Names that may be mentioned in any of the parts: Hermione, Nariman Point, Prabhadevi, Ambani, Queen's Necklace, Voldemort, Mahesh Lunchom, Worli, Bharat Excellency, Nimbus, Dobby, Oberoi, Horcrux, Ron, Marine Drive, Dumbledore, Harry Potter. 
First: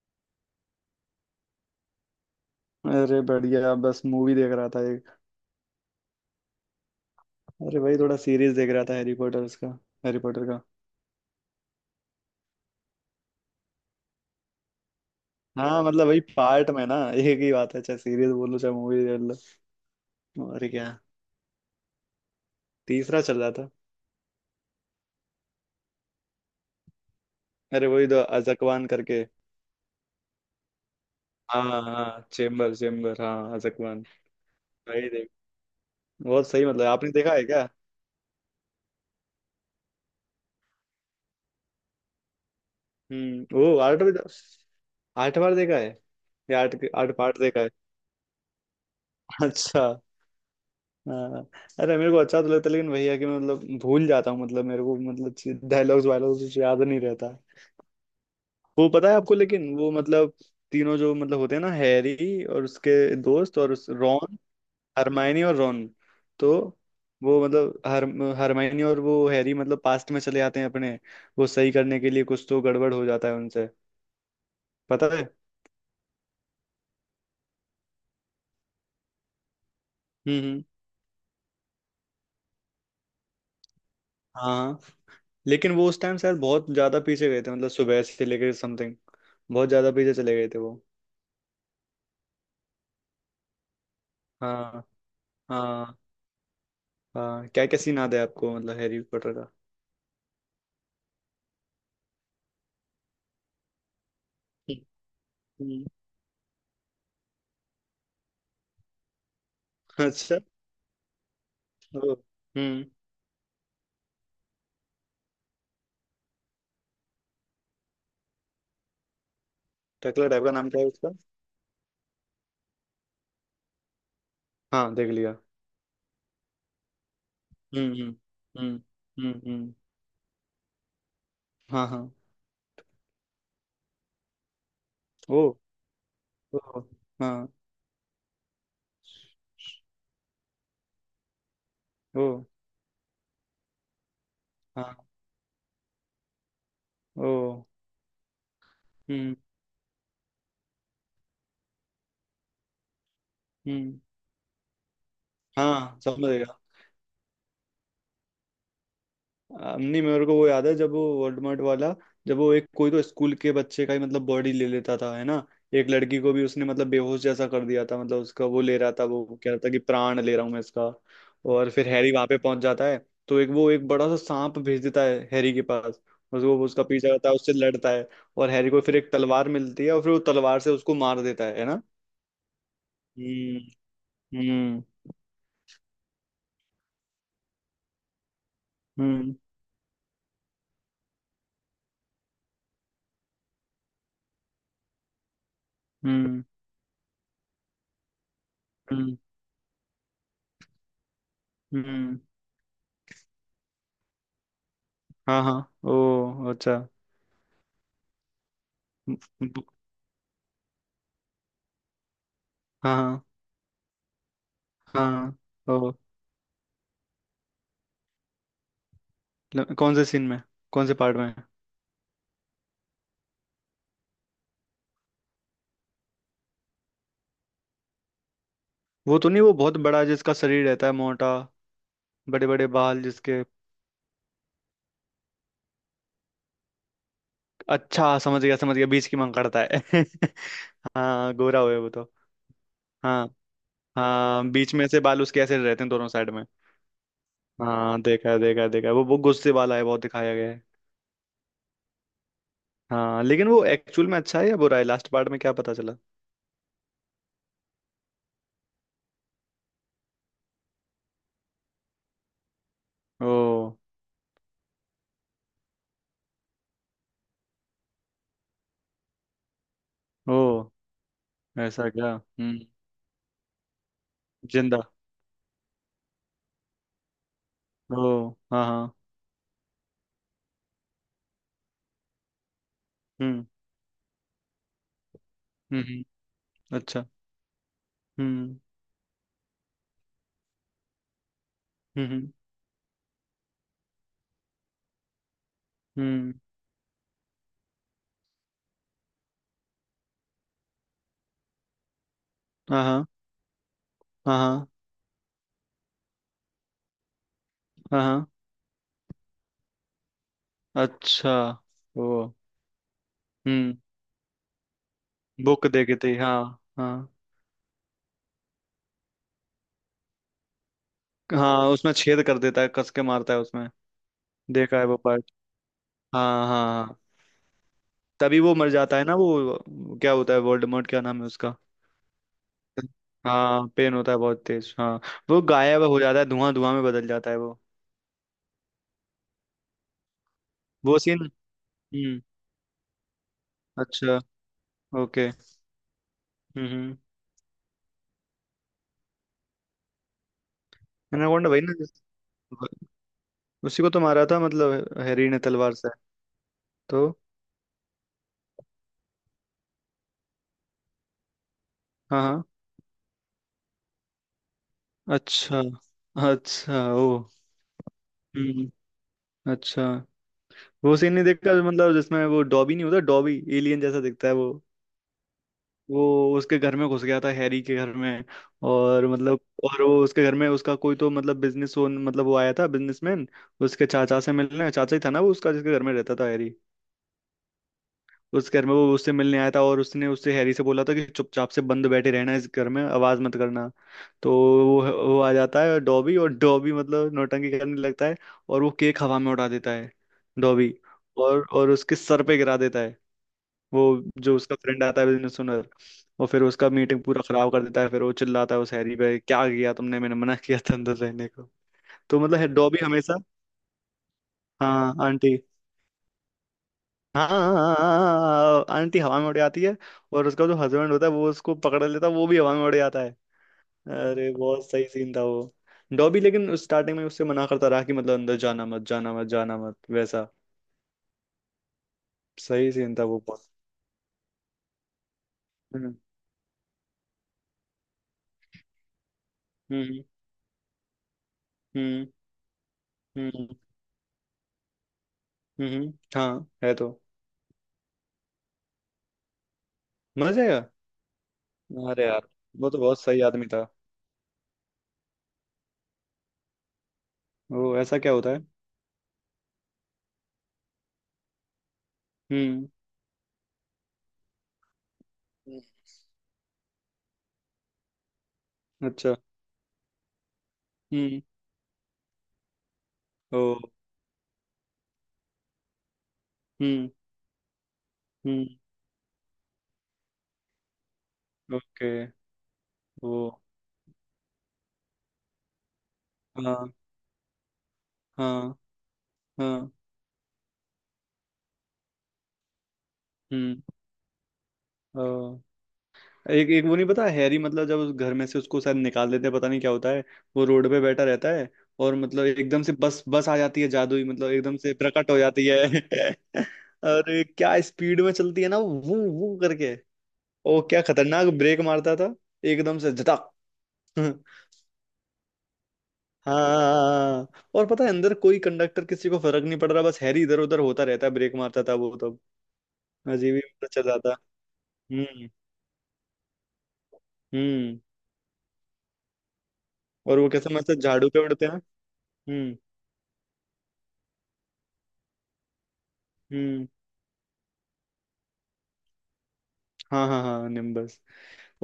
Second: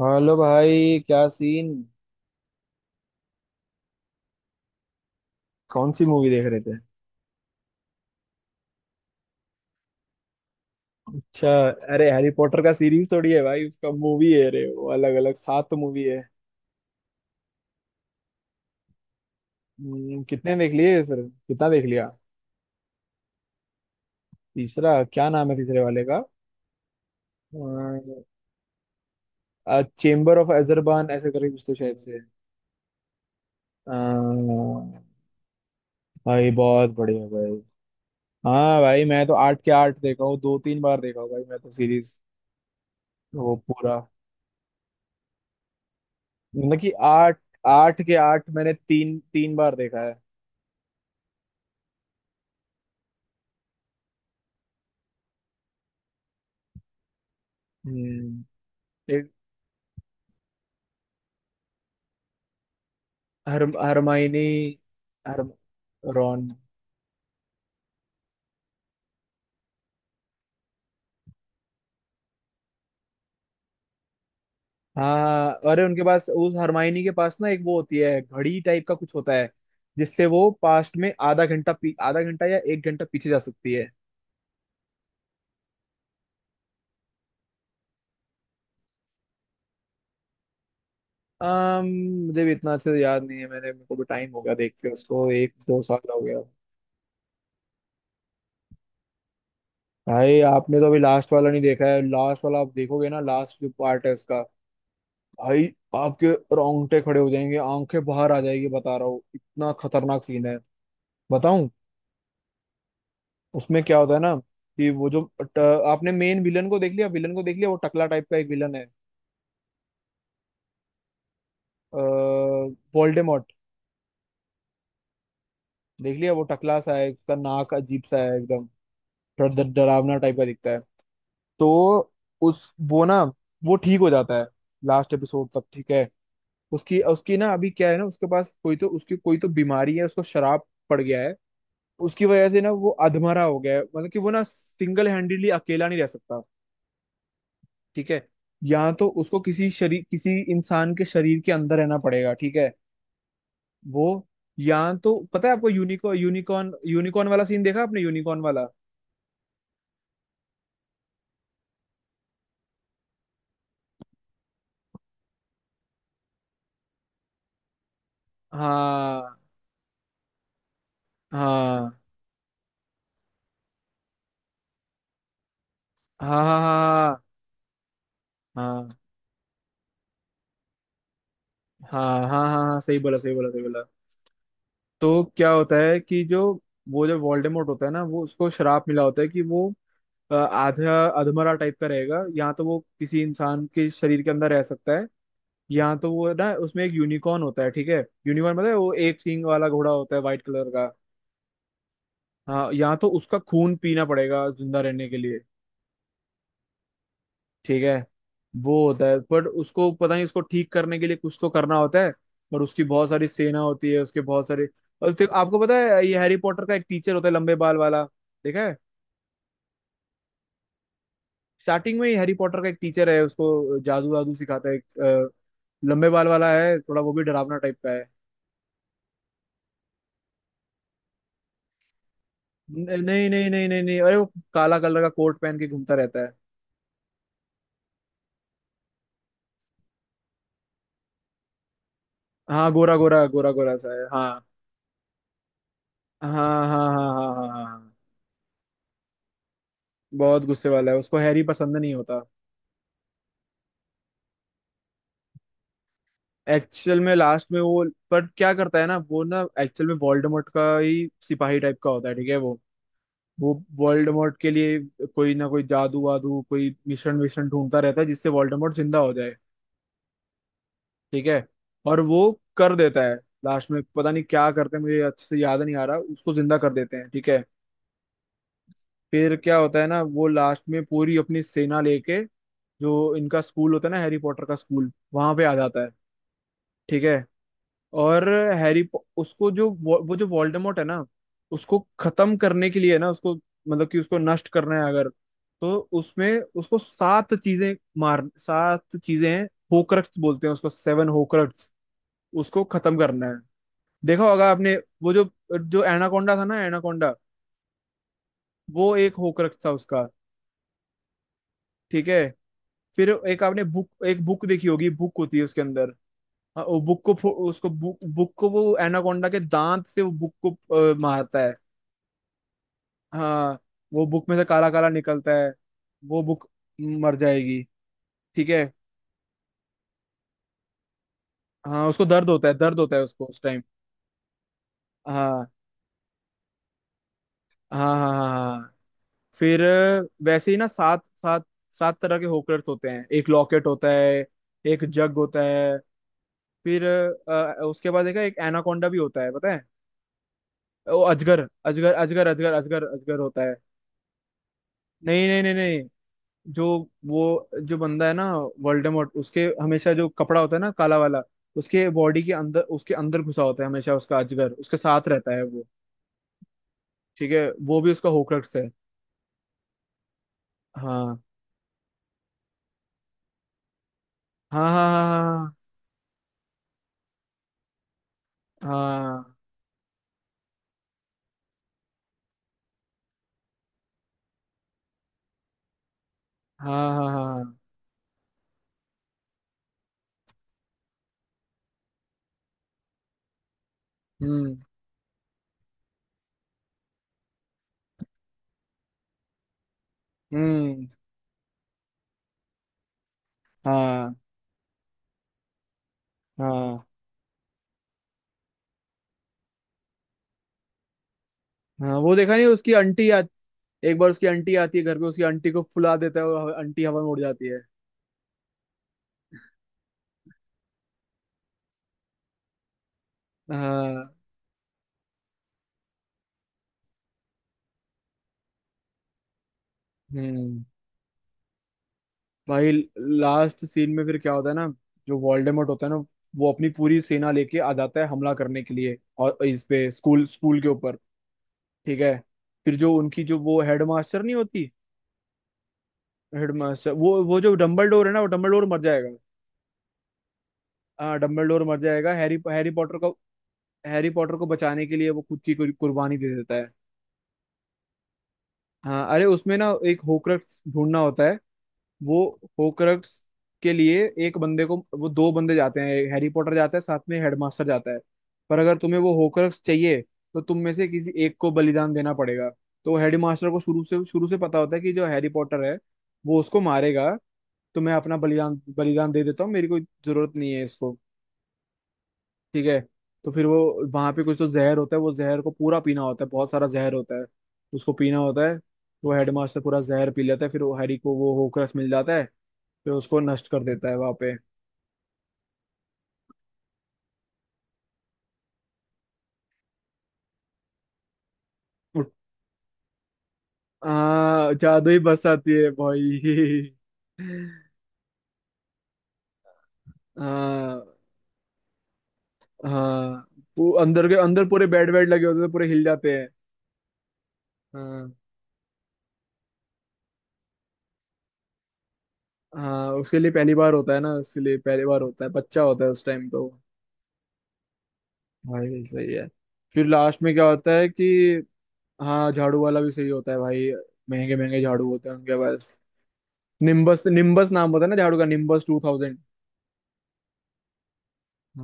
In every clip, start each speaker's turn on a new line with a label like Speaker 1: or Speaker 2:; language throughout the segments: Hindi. Speaker 1: हेलो भाई, क्या सीन।
Speaker 2: अरे बढ़िया, बस मूवी देख रहा था एक।
Speaker 1: कौन सी मूवी देख रहे थे।
Speaker 2: अरे भाई थोड़ा सीरीज देख रहा था हैरी पॉटर्स का। हैरी पॉटर का।
Speaker 1: अच्छा। अरे हैरी पॉटर का सीरीज थोड़ी है भाई, उसका मूवी है। अरे वो अलग अलग सात
Speaker 2: हाँ
Speaker 1: मूवी
Speaker 2: मतलब
Speaker 1: है।
Speaker 2: वही पार्ट में ना एक ही बात है, चाहे सीरीज बोलो चाहे मूवी देख लो।
Speaker 1: कितने
Speaker 2: और
Speaker 1: देख
Speaker 2: क्या।
Speaker 1: लिए फिर। कितना देख लिया।
Speaker 2: तीसरा चल रहा था।
Speaker 1: तीसरा क्या नाम है तीसरे वाले का।
Speaker 2: अरे वही तो अजकवान करके।
Speaker 1: चेम्बर ऑफ अजरबान ऐसे करके कुछ तो
Speaker 2: हाँ
Speaker 1: शायद से।
Speaker 2: हाँ चेम्बर, चेम्बर हाँ
Speaker 1: अ,
Speaker 2: अजकवान। भाई देख। बहुत
Speaker 1: भाई
Speaker 2: सही, मतलब
Speaker 1: बहुत
Speaker 2: आपने
Speaker 1: बढ़िया
Speaker 2: देखा है
Speaker 1: भाई।
Speaker 2: क्या।
Speaker 1: हाँ भाई, मैं तो आठ के आठ देखा हूँ, दो तीन बार देखा हूँ भाई, मैं तो सीरीज वो
Speaker 2: वो
Speaker 1: पूरा,
Speaker 2: आठ। आठ बार देखा है या आठ
Speaker 1: मतलब कि
Speaker 2: आठ
Speaker 1: आठ,
Speaker 2: पार्ट देखा है।
Speaker 1: आठ के आठ मैंने तीन तीन बार
Speaker 2: अच्छा।
Speaker 1: देखा है।
Speaker 2: हाँ। अरे मेरे को अच्छा तो लगता है, लेकिन वही है कि मैं मतलब भूल जाता हूँ। मतलब मेरे को मतलब डायलॉग्स वायलॉग्स कुछ याद नहीं रहता।
Speaker 1: हम्म।
Speaker 2: वो पता है आपको, लेकिन वो मतलब तीनों जो मतलब होते हैं ना, हैरी और उसके दोस्त
Speaker 1: हर
Speaker 2: और उस रॉन।
Speaker 1: हरमाइनी। हर
Speaker 2: हरमायनी और रॉन।
Speaker 1: रॉन।
Speaker 2: तो वो मतलब हर, हरमायनी और वो हैरी मतलब पास्ट में चले जाते हैं अपने। वो सही करने के लिए, कुछ तो गड़बड़ हो जाता है उनसे। पता है।
Speaker 1: हाँ अरे उनके पास, उस हरमाइनी के पास ना, एक वो होती है घड़ी टाइप का कुछ होता है, जिससे वो
Speaker 2: हम्म।
Speaker 1: पास्ट में आधा घंटा आधा घंटा या एक घंटा पीछे जा सकती है।
Speaker 2: हाँ हाँ। लेकिन वो उस टाइम शायद बहुत ज्यादा पीछे गए थे, मतलब सुबह से लेकर समथिंग। बहुत ज्यादा पीछे चले गए थे वो।
Speaker 1: अम मुझे भी इतना अच्छे से याद नहीं है, मैंने मेरे को भी टाइम हो गया देख
Speaker 2: हाँ।
Speaker 1: के, उसको एक दो
Speaker 2: हाँ।
Speaker 1: साल हो गया।
Speaker 2: हाँ क्या क्या सीन याद है आपको मतलब हैरी पॉटर का?
Speaker 1: भाई आपने तो अभी लास्ट वाला नहीं देखा है, लास्ट वाला आप देखोगे ना, लास्ट जो पार्ट है उसका, भाई
Speaker 2: हम्म।
Speaker 1: आपके रोंगटे खड़े हो जाएंगे, आंखें बाहर आ जाएगी, बता रहा हूँ, इतना खतरनाक
Speaker 2: अच्छा।
Speaker 1: सीन है। बताऊं?
Speaker 2: ओ। हम्म।
Speaker 1: उसमें क्या होता है ना, कि वो जो आपने मेन विलन को देख लिया, विलन को देख लिया, वो टकला टाइप का एक विलन है।
Speaker 2: टकला टाइप का नाम क्या है उसका?
Speaker 1: वोल्डेमॉर्ट।
Speaker 2: हाँ देख लिया।
Speaker 1: देख लिया, वो टकला सा है, उसका नाक अजीब
Speaker 2: हम्म।
Speaker 1: सा है एकदम।
Speaker 2: हम्म।
Speaker 1: थोड़ा
Speaker 2: हम्म।
Speaker 1: डरावना टाइप का दिखता है।
Speaker 2: हाँ हाँ।
Speaker 1: तो उस वो ना, वो ठीक हो जाता है लास्ट
Speaker 2: ओ।
Speaker 1: एपिसोड तक, ठीक है।
Speaker 2: ओ।
Speaker 1: उसकी उसकी
Speaker 2: हाँ।
Speaker 1: ना, अभी क्या है ना, उसके पास कोई तो, उसकी कोई तो बीमारी है, उसको शराब पड़ गया है। उसकी
Speaker 2: ओ।
Speaker 1: वजह से ना वो अधमरा हो गया है, मतलब कि वो ना सिंगल
Speaker 2: हाँ।
Speaker 1: हैंडेडली अकेला नहीं रह सकता,
Speaker 2: ओ।
Speaker 1: ठीक है। या तो
Speaker 2: हम्म।
Speaker 1: उसको किसी शरीर, किसी इंसान के शरीर के अंदर रहना पड़ेगा, ठीक है।
Speaker 2: हम्म।
Speaker 1: वो, या तो पता है आपको,
Speaker 2: हाँ
Speaker 1: यूनिको
Speaker 2: समझ गया।
Speaker 1: यूनिकॉर्न, यूनिकॉर्न वाला सीन देखा आपने, यूनिकॉर्न वाला।
Speaker 2: नहीं, मेरे को वो याद है जब वो वर्डमार्ट वाला, जब वो एक कोई तो स्कूल के बच्चे का ही मतलब बॉडी ले लेता था, है ना। एक लड़की को भी उसने मतलब बेहोश जैसा कर दिया था, मतलब उसका वो ले रहा था, वो
Speaker 1: हाँ
Speaker 2: कह रहा था कि प्राण ले रहा हूं मैं इसका। और फिर
Speaker 1: हाँ
Speaker 2: हैरी वहां पे पहुंच जाता है। तो एक वो एक बड़ा सा सांप भेज देता है हैरी के पास।
Speaker 1: हाँ
Speaker 2: बस वो
Speaker 1: हाँ
Speaker 2: उसका पीछा
Speaker 1: हाँ
Speaker 2: करता है, उससे लड़ता है। और हैरी को फिर
Speaker 1: हाँ
Speaker 2: एक तलवार मिलती है, और फिर वो तलवार से उसको मार देता है ना।
Speaker 1: हाँ हाँ हाँ हाँ, सही बोला, सही बोला,
Speaker 2: हम्म।
Speaker 1: सही बोला।
Speaker 2: हम्म।
Speaker 1: तो क्या होता है कि जो वो जो वोल्डेमॉर्ट होता है ना, वो उसको श्राप मिला होता है
Speaker 2: हम्म
Speaker 1: कि वो आधा अधमरा टाइप का रहेगा, या तो वो किसी इंसान के शरीर के अंदर रह सकता है। यहाँ तो वो है
Speaker 2: हम्म।
Speaker 1: ना, उसमें एक यूनिकॉर्न होता है, ठीक है। यूनिकॉर्न, पता है, वो
Speaker 2: हम्म
Speaker 1: एक सींग वाला घोड़ा होता है, व्हाइट कलर का।
Speaker 2: हम्म।
Speaker 1: हाँ, यहाँ तो उसका खून पीना पड़ेगा जिंदा रहने के लिए,
Speaker 2: हाँ हाँ, ओ अच्छा।
Speaker 1: ठीक है। वो होता है, बट
Speaker 2: ब-।
Speaker 1: उसको पता नहीं, उसको ठीक करने के लिए कुछ तो करना होता है। और उसकी
Speaker 2: हाँ
Speaker 1: बहुत
Speaker 2: हाँ
Speaker 1: सारी सेना होती है, उसके बहुत सारे। और फिर
Speaker 2: हाँ।
Speaker 1: आपको पता
Speaker 2: ओ।
Speaker 1: है, ये हैरी पॉटर का एक टीचर होता है, लंबे बाल वाला। देखा है।
Speaker 2: ल-, कौन से सीन में, कौन से पार्ट में है?
Speaker 1: स्टार्टिंग में ही हैरी पॉटर का एक टीचर है, उसको जादू वादू सिखाता है एक, लंबे बाल वाला है, थोड़ा वो भी डरावना टाइप का है।
Speaker 2: वो तो नहीं, वो बहुत बड़ा जिसका शरीर रहता है मोटा, बड़े बड़े
Speaker 1: नहीं
Speaker 2: बाल
Speaker 1: नहीं
Speaker 2: जिसके।
Speaker 1: नहीं नहीं नहीं नहीं, अरे वो काला कलर का कोट पहन के घूमता रहता है।
Speaker 2: अच्छा समझ गया, समझ गया, बीच की मांग करता है हाँ गोरा हुए वो तो।
Speaker 1: हाँ, गोरा गोरा
Speaker 2: हाँ।
Speaker 1: गोरा गोरा सा है, हाँ।
Speaker 2: हाँ बीच में से बाल उसके ऐसे रहते हैं दोनों
Speaker 1: हाँ
Speaker 2: साइड में।
Speaker 1: हाँ हाँ हाँ हाँ हाँ हाँ
Speaker 2: हाँ देखा है, देखा है, देखा है, वो गुस्से वाला है बहुत दिखाया
Speaker 1: बहुत
Speaker 2: गया है।
Speaker 1: गुस्से वाला है, उसको हैरी पसंद नहीं होता।
Speaker 2: हाँ लेकिन वो एक्चुअल में अच्छा है या बुरा है, लास्ट पार्ट में क्या पता चला?
Speaker 1: एक्चुअल में लास्ट में वो, पर क्या करता है ना, वो ना एक्चुअल में वोल्डेमॉर्ट का ही सिपाही टाइप का होता है, ठीक है। वो
Speaker 2: ओ।
Speaker 1: वो वोल्डेमॉर्ट के लिए कोई ना कोई जादू वादू, कोई मिशन विशन ढूंढता रहता है, जिससे वोल्डेमॉर्ट जिंदा हो जाए,
Speaker 2: ओ।
Speaker 1: ठीक है।
Speaker 2: ऐसा
Speaker 1: और
Speaker 2: क्या?
Speaker 1: वो
Speaker 2: हम्म।
Speaker 1: कर देता है। लास्ट में पता नहीं क्या करते
Speaker 2: जिंदा।
Speaker 1: हैं, मुझे अच्छे से याद नहीं आ रहा, उसको जिंदा कर देते हैं, ठीक है।
Speaker 2: ओ हाँ हाँ।
Speaker 1: फिर क्या होता है ना, वो लास्ट में पूरी अपनी सेना लेके, जो इनका
Speaker 2: हम्म।
Speaker 1: स्कूल होता है ना, हैरी पॉटर का स्कूल, वहां पे आ जाता
Speaker 2: हम्म।
Speaker 1: है, ठीक
Speaker 2: अच्छा।
Speaker 1: है। और
Speaker 2: हम्म।
Speaker 1: हैरी, उसको जो वो जो वोल्डेमॉर्ट है ना, उसको
Speaker 2: हम्म। हम्म।
Speaker 1: खत्म करने के लिए ना, उसको मतलब कि उसको नष्ट करना है अगर, तो
Speaker 2: हम्म।
Speaker 1: उसमें उसको सात चीजें, मार सात चीजें हैं। होक्रक्स बोलते हैं उसको, सेवन होक्रक्स, उसको
Speaker 2: हाँ
Speaker 1: खत्म
Speaker 2: हाँ
Speaker 1: करना है। देखा होगा
Speaker 2: हाँ
Speaker 1: आपने। वो जो जो एनाकोंडा था ना, एनाकोंडा,
Speaker 2: हाँ हाँ हाँ,
Speaker 1: वो एक होक्रक्स था उसका,
Speaker 2: अच्छा।
Speaker 1: ठीक
Speaker 2: वो।
Speaker 1: है। फिर एक आपने
Speaker 2: हम्म।
Speaker 1: बुक, एक बुक देखी होगी, बुक होती है उसके
Speaker 2: बुक
Speaker 1: अंदर।
Speaker 2: देखी थी हाँ।
Speaker 1: हाँ, वो
Speaker 2: हाँ।
Speaker 1: बुक को उसको बुक बुक को वो एनाकोंडा के दांत से वो बुक को मारता है।
Speaker 2: हाँ उसमें छेद कर देता है, कस के मारता है
Speaker 1: हाँ,
Speaker 2: उसमें।
Speaker 1: वो बुक में से काला
Speaker 2: देखा है
Speaker 1: काला
Speaker 2: वो पार्ट।
Speaker 1: निकलता है, वो
Speaker 2: हाँ
Speaker 1: बुक
Speaker 2: हाँ हाँ।
Speaker 1: मर जाएगी,
Speaker 2: तभी
Speaker 1: ठीक
Speaker 2: वो
Speaker 1: है।
Speaker 2: मर जाता है ना, वो क्या होता है, वोल्डेमॉर्ट क्या नाम है उसका।
Speaker 1: हाँ, उसको दर्द होता है, दर्द होता है उसको उस टाइम।
Speaker 2: हाँ पेन होता है बहुत तेज, हाँ। वो
Speaker 1: हाँ
Speaker 2: गायब हो जाता है, धुआं धुआं में बदल जाता है वो।
Speaker 1: हाँ हाँ हाँ हाँ। फिर वैसे ही ना,
Speaker 2: वो
Speaker 1: सात
Speaker 2: सीन।
Speaker 1: सात सात तरह
Speaker 2: हम्म।
Speaker 1: के होकर्स होते हैं, एक लॉकेट होता
Speaker 2: अच्छा।
Speaker 1: है, एक जग
Speaker 2: ओके।
Speaker 1: होता है। फिर
Speaker 2: हम्म।
Speaker 1: उसके बाद देखा, एक एनाकोंडा भी होता है, पता है, वो अजगर
Speaker 2: एनाकोंडा वही ना
Speaker 1: अजगर
Speaker 2: जिस-,
Speaker 1: अजगर अजगर अजगर अजगर होता है।
Speaker 2: उसी को तो मारा था मतलब
Speaker 1: नहीं
Speaker 2: हैरी ने
Speaker 1: नहीं नहीं
Speaker 2: तलवार से।
Speaker 1: नहीं, जो
Speaker 2: तो।
Speaker 1: जो बंदा है ना, वोल्डेमॉर्ट, उसके हमेशा जो कपड़ा होता है ना, काला वाला, उसके
Speaker 2: हाँ
Speaker 1: बॉडी के
Speaker 2: हाँ।
Speaker 1: अंदर, उसके अंदर घुसा होता है हमेशा, उसका अजगर उसके साथ रहता है
Speaker 2: अच्छा।
Speaker 1: वो,
Speaker 2: अच्छा ओ।
Speaker 1: ठीक है, वो भी उसका होक्रक्स है।
Speaker 2: हम्म। अच्छा। वो सीन
Speaker 1: हाँ
Speaker 2: नहीं देखा, मतलब जिसमें वो डॉबी नहीं होता, डॉबी एलियन जैसा दिखता है वो।
Speaker 1: हाँ हाँ
Speaker 2: वो उसके घर में घुस गया था, हैरी के घर में। और
Speaker 1: हाँ
Speaker 2: मतलब, और वो उसके घर में उसका कोई तो मतलब बिजनेस ओन, मतलब वो आया था बिजनेसमैन, उसके चाचा से मिलने, चाचा ही था ना वो उसका जिसके घर में रहता था हैरी।
Speaker 1: हाँ हाँ हाँ हाँ हाँ, हाँ।
Speaker 2: उस घर में वो उससे मिलने आया था, और उसने उससे हैरी से बोला था कि चुपचाप से बंद बैठे रहना इस घर में, आवाज मत करना। तो
Speaker 1: हम्म
Speaker 2: वो वो आ जाता है डॉबी, और डॉबी मतलब नौटंकी करने लगता है। और वो केक हवा में उड़ा देता है डॉबी,
Speaker 1: हम्म।
Speaker 2: और उसके सर पे गिरा देता है। वो
Speaker 1: हाँ
Speaker 2: जो उसका फ्रेंड आता है बिजनेस ओनर, और फिर उसका
Speaker 1: हाँ
Speaker 2: मीटिंग पूरा खराब कर देता है। फिर वो चिल्लाता है उस हैरी पे क्या किया तुमने, मैंने मना किया था अंदर रहने को।
Speaker 1: हाँ, वो
Speaker 2: तो
Speaker 1: देखा
Speaker 2: मतलब
Speaker 1: नहीं,
Speaker 2: है
Speaker 1: उसकी
Speaker 2: डॉबी
Speaker 1: आंटी
Speaker 2: हमेशा।
Speaker 1: एक बार उसकी आंटी आती है
Speaker 2: हाँ
Speaker 1: घर पे, उसकी
Speaker 2: आंटी।
Speaker 1: आंटी को फुला देता है, और आंटी हवा में उड़
Speaker 2: हाँ हाँ,
Speaker 1: जाती
Speaker 2: हाँ,
Speaker 1: है।
Speaker 2: हाँ, हाँ, हाँ, हाँ, हाँ, हाँ, आंटी हवा में उड़ जाती है। और उसका जो हस्बैंड होता है वो उसको पकड़ लेता है, वो भी हवा में उड़ जाता है।
Speaker 1: हाँ।
Speaker 2: अरे बहुत सही सीन था वो। डॉबी लेकिन स्टार्टिंग में उससे मना करता रहा कि मतलब अंदर जाना मत, जाना मत, जाना मत, वैसा।
Speaker 1: हम्म। भाई
Speaker 2: सही सीन था वो बहुत।
Speaker 1: लास्ट सीन में फिर क्या होता है ना, जो वोल्डेमॉर्ट होता है
Speaker 2: हम्म
Speaker 1: ना, वो अपनी पूरी सेना लेके आ जाता है हमला करने के लिए, और इस पे,
Speaker 2: हम्म।
Speaker 1: स्कूल, स्कूल के ऊपर, ठीक
Speaker 2: हम्म
Speaker 1: है। फिर जो उनकी, जो
Speaker 2: हम्म।
Speaker 1: वो हेडमास्टर नहीं होती,
Speaker 2: हाँ है तो।
Speaker 1: हेडमास्टर, वो जो डम्बलडोर है ना, वो डम्बलडोर मर जाएगा।
Speaker 2: मजा आएगा।
Speaker 1: हाँ, डम्बलडोर मर
Speaker 2: अरे
Speaker 1: जाएगा,
Speaker 2: यार,
Speaker 1: हैरी, हैरी
Speaker 2: वो तो
Speaker 1: पॉटर
Speaker 2: बहुत
Speaker 1: को,
Speaker 2: सही आदमी था।
Speaker 1: हैरी पॉटर को बचाने के लिए वो खुद की कुर्बानी दे देता है।
Speaker 2: वो ऐसा क्या होता है?
Speaker 1: हाँ, अरे उसमें ना एक होक्रक्स ढूंढना होता है, वो
Speaker 2: हम्म।
Speaker 1: होक्रक्स के लिए एक बंदे को, वो दो बंदे
Speaker 2: हम्म,
Speaker 1: जाते हैं, हैरी पॉटर जाता है, साथ में हेडमास्टर जाता है। पर अगर तुम्हें वो
Speaker 2: अच्छा।
Speaker 1: होक्रक्स चाहिए, तो तुम में से किसी
Speaker 2: हम्म।
Speaker 1: एक को बलिदान देना पड़ेगा। तो
Speaker 2: ओ।
Speaker 1: हेडमास्टर को शुरू से, शुरू से पता होता है कि जो हैरी पॉटर है, वो उसको
Speaker 2: हम्म।
Speaker 1: मारेगा, तो मैं अपना
Speaker 2: हम्म।
Speaker 1: बलिदान, दे देता हूँ, मेरी कोई जरूरत नहीं है इसको,
Speaker 2: ओके।
Speaker 1: ठीक है।
Speaker 2: वो।
Speaker 1: तो फिर वो वहां पे कुछ तो जहर होता है, वो जहर को पूरा पीना होता है, बहुत सारा
Speaker 2: हाँ
Speaker 1: जहर होता है, उसको पीना होता है।
Speaker 2: हाँ
Speaker 1: वो हेडमास्टर
Speaker 2: हाँ।
Speaker 1: पूरा जहर पी लेता है, फिर वो हैरी को वो होक्रक्स मिल जाता है, जो उसको नष्ट
Speaker 2: हम्म।
Speaker 1: कर देता है वहां पे।
Speaker 2: अ, एक, एक वो नहीं पता, हैरी मतलब जब उस घर में से उसको शायद निकाल देते हैं, पता नहीं क्या होता है। वो रोड पे बैठा रहता है। और मतलब एकदम से बस बस आ जाती है जादुई, मतलब
Speaker 1: हाँ,
Speaker 2: एकदम से
Speaker 1: जादू ही
Speaker 2: प्रकट हो
Speaker 1: बस
Speaker 2: जाती
Speaker 1: आती
Speaker 2: है
Speaker 1: है भाई।
Speaker 2: और ये क्या स्पीड में चलती है ना, वो करके। ओ क्या
Speaker 1: हाँ
Speaker 2: खतरनाक ब्रेक मारता था, एकदम से
Speaker 1: हाँ,
Speaker 2: झटक
Speaker 1: अंदर के अंदर पूरे बेड वेड लगे होते हैं, पूरे हिल जाते हैं।
Speaker 2: हाँ। और पता है
Speaker 1: हाँ
Speaker 2: अंदर कोई कंडक्टर किसी को फर्क नहीं पड़ रहा, बस हैरी इधर उधर होता रहता है, ब्रेक मारता था वो तब।
Speaker 1: हाँ, उसके लिए
Speaker 2: अजीब ही
Speaker 1: पहली
Speaker 2: मतलब
Speaker 1: बार
Speaker 2: चल
Speaker 1: होता
Speaker 2: रहा
Speaker 1: है ना,
Speaker 2: था।
Speaker 1: उसके लिए पहली बार होता
Speaker 2: हम्म।
Speaker 1: है, बच्चा होता है उस टाइम तो।
Speaker 2: हम्म।
Speaker 1: भाई सही है। फिर
Speaker 2: और
Speaker 1: लास्ट
Speaker 2: वो
Speaker 1: में क्या
Speaker 2: कैसे
Speaker 1: होता
Speaker 2: मस्त
Speaker 1: है कि,
Speaker 2: झाड़ू पे उड़ते हैं।
Speaker 1: हाँ,
Speaker 2: हम्म।
Speaker 1: झाड़ू वाला भी सही होता है भाई, महंगे महंगे झाड़ू होते हैं उनके पास।
Speaker 2: हम्म।
Speaker 1: निम्बस, निम्बस नाम होता है ना झाड़ू का, निम्बस 2000।
Speaker 2: हाँ हाँ हाँ निम्बस।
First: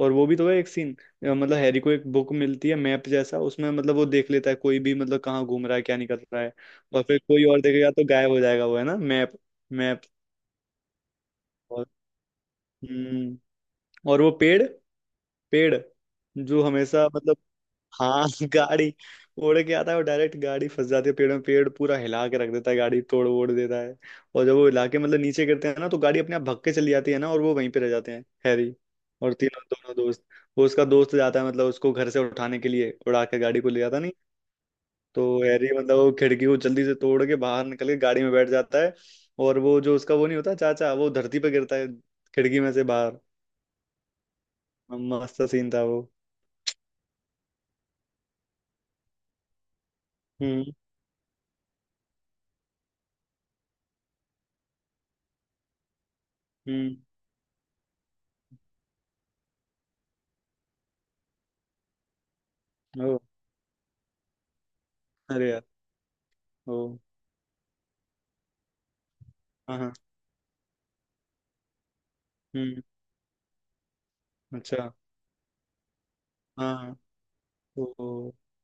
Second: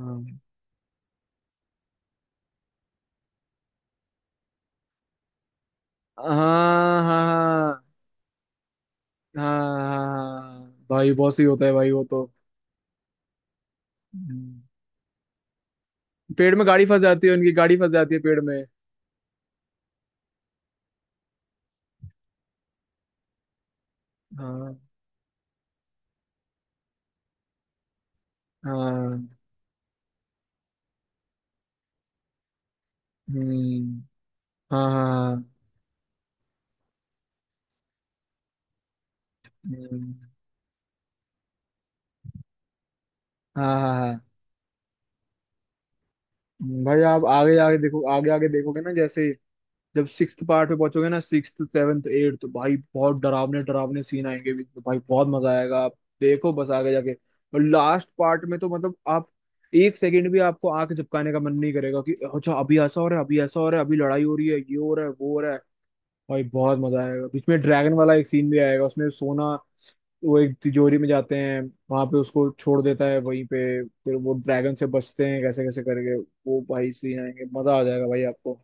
Speaker 2: और वो भी तो है एक सीन, मतलब हैरी को एक बुक मिलती है, मैप जैसा, उसमें मतलब वो देख लेता है कोई भी मतलब कहाँ घूम रहा है, क्या निकल रहा है।
Speaker 1: हाँ
Speaker 2: और फिर
Speaker 1: हाँ
Speaker 2: कोई और
Speaker 1: हाँ
Speaker 2: देखेगा तो गायब हो जाएगा वो, है ना मैप।
Speaker 1: हाँ
Speaker 2: मैप।
Speaker 1: हाँ हाँ, भाई बहुत सही होता है
Speaker 2: और।
Speaker 1: भाई वो तो।
Speaker 2: हम्म। और वो
Speaker 1: हम्म,
Speaker 2: पेड़, पेड़
Speaker 1: पेड़
Speaker 2: जो
Speaker 1: में गाड़ी फंस
Speaker 2: हमेशा
Speaker 1: जाती है,
Speaker 2: मतलब,
Speaker 1: उनकी गाड़ी फंस जाती है
Speaker 2: हाँ
Speaker 1: पेड़ में।
Speaker 2: गाड़ी। उड़ के आता है वो डायरेक्ट, गाड़ी फंस जाती है पेड़ में, पेड़ पूरा हिला के रख देता है, गाड़ी तोड़ वोड़ देता है। और जब वो
Speaker 1: हाँ
Speaker 2: हिला के मतलब नीचे गिरते हैं ना, तो गाड़ी अपने आप भग के चली जाती है ना, और वो वहीं पे रह जाते हैं हैरी
Speaker 1: हाँ।
Speaker 2: और तीनों, दोनों दोस्त। वो उसका दोस्त जाता है मतलब उसको घर से उठाने के लिए, उड़ा के गाड़ी को ले जाता
Speaker 1: हम्म।
Speaker 2: नहीं।
Speaker 1: हाँ हाँ
Speaker 2: तो
Speaker 1: हाँ।
Speaker 2: हैरी मतलब वो खिड़की को जल्दी से तोड़ के बाहर निकल के गाड़ी में बैठ जाता है। और वो जो
Speaker 1: हम्म,
Speaker 2: उसका वो नहीं होता चाचा, वो धरती पे गिरता है खिड़की में से बाहर।
Speaker 1: हाँ हाँ हाँ,
Speaker 2: मस्त सीन था वो।
Speaker 1: भाई आप आगे आगे देखो, आगे आगे देखोगे ना, जैसे जब सिक्स्थ पार्ट
Speaker 2: हम्म।
Speaker 1: में पहुंचोगे ना, सिक्स्थ सेवन्थ एट, तो भाई बहुत डरावने डरावने सीन आएंगे बीच में भाई, बहुत मजा आएगा, आप देखो बस आगे
Speaker 2: हम्म।
Speaker 1: जाके। और लास्ट पार्ट में तो मतलब आप, एक सेकंड भी आपको आंख झपकाने का मन नहीं करेगा, कि अच्छा अभी ऐसा हो
Speaker 2: ओ।
Speaker 1: रहा है, अभी ऐसा हो रहा है, अभी लड़ाई हो रही है, ये हो रहा है, वो हो
Speaker 2: अरे
Speaker 1: रहा है।
Speaker 2: यार।
Speaker 1: भाई बहुत
Speaker 2: ओ
Speaker 1: मजा आएगा, बीच में ड्रैगन वाला एक सीन भी आएगा, उसमें सोना,
Speaker 2: हाँ हाँ।
Speaker 1: वो एक तिजोरी में जाते हैं, वहां पे उसको छोड़
Speaker 2: हम्म।
Speaker 1: देता है वहीं पे, फिर वो ड्रैगन से
Speaker 2: अच्छा।
Speaker 1: बचते हैं कैसे कैसे करके। वो भाई,
Speaker 2: हाँ।
Speaker 1: सीन आएंगे, मजा आ जाएगा भाई
Speaker 2: तो
Speaker 1: आपको।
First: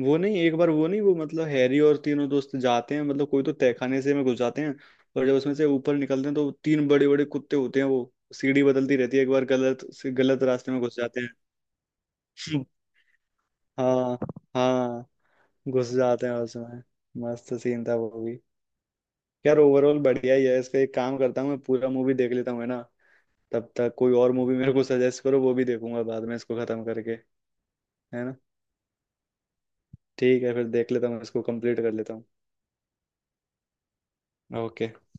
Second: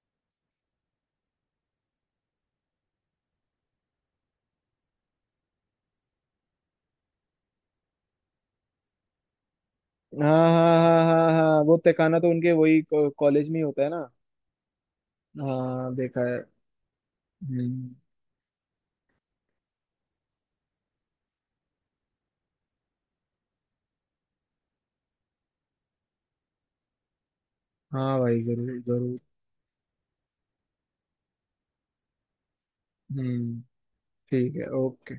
Speaker 2: वो नहीं, एक बार वो नहीं, वो मतलब हैरी और तीनों दोस्त जाते हैं मतलब कोई तो तहखाने से में घुस जाते हैं। और जब उसमें से ऊपर निकलते हैं तो तीन बड़े बड़े कुत्ते होते हैं, वो सीढ़ी बदलती रहती है, एक बार गलत से गलत
Speaker 1: हाँ
Speaker 2: रास्ते
Speaker 1: हाँ
Speaker 2: में घुस जाते
Speaker 1: हाँ हाँ हाँ, वो तहखाना तो उनके
Speaker 2: हैं
Speaker 1: वही कॉलेज में ही होता है ना।
Speaker 2: हाँ। हाँ घुस
Speaker 1: हाँ, देखा
Speaker 2: जाते हैं
Speaker 1: है।
Speaker 2: उसमें। मस्त सीन था
Speaker 1: हम्म।
Speaker 2: वो भी। यार ओवरऑल बढ़िया ही है इसका, एक काम करता हूँ मैं, पूरा मूवी देख लेता हूँ, है ना। तब तक कोई और मूवी मेरे को सजेस्ट करो, वो भी देखूंगा बाद में इसको खत्म करके,
Speaker 1: हाँ
Speaker 2: है ना।
Speaker 1: भाई, जरूर जरूर।
Speaker 2: ठीक है, फिर देख लेता हूँ इसको, कंप्लीट कर लेता हूँ।
Speaker 1: हम्म ठीक है,
Speaker 2: ओके।
Speaker 1: ओके।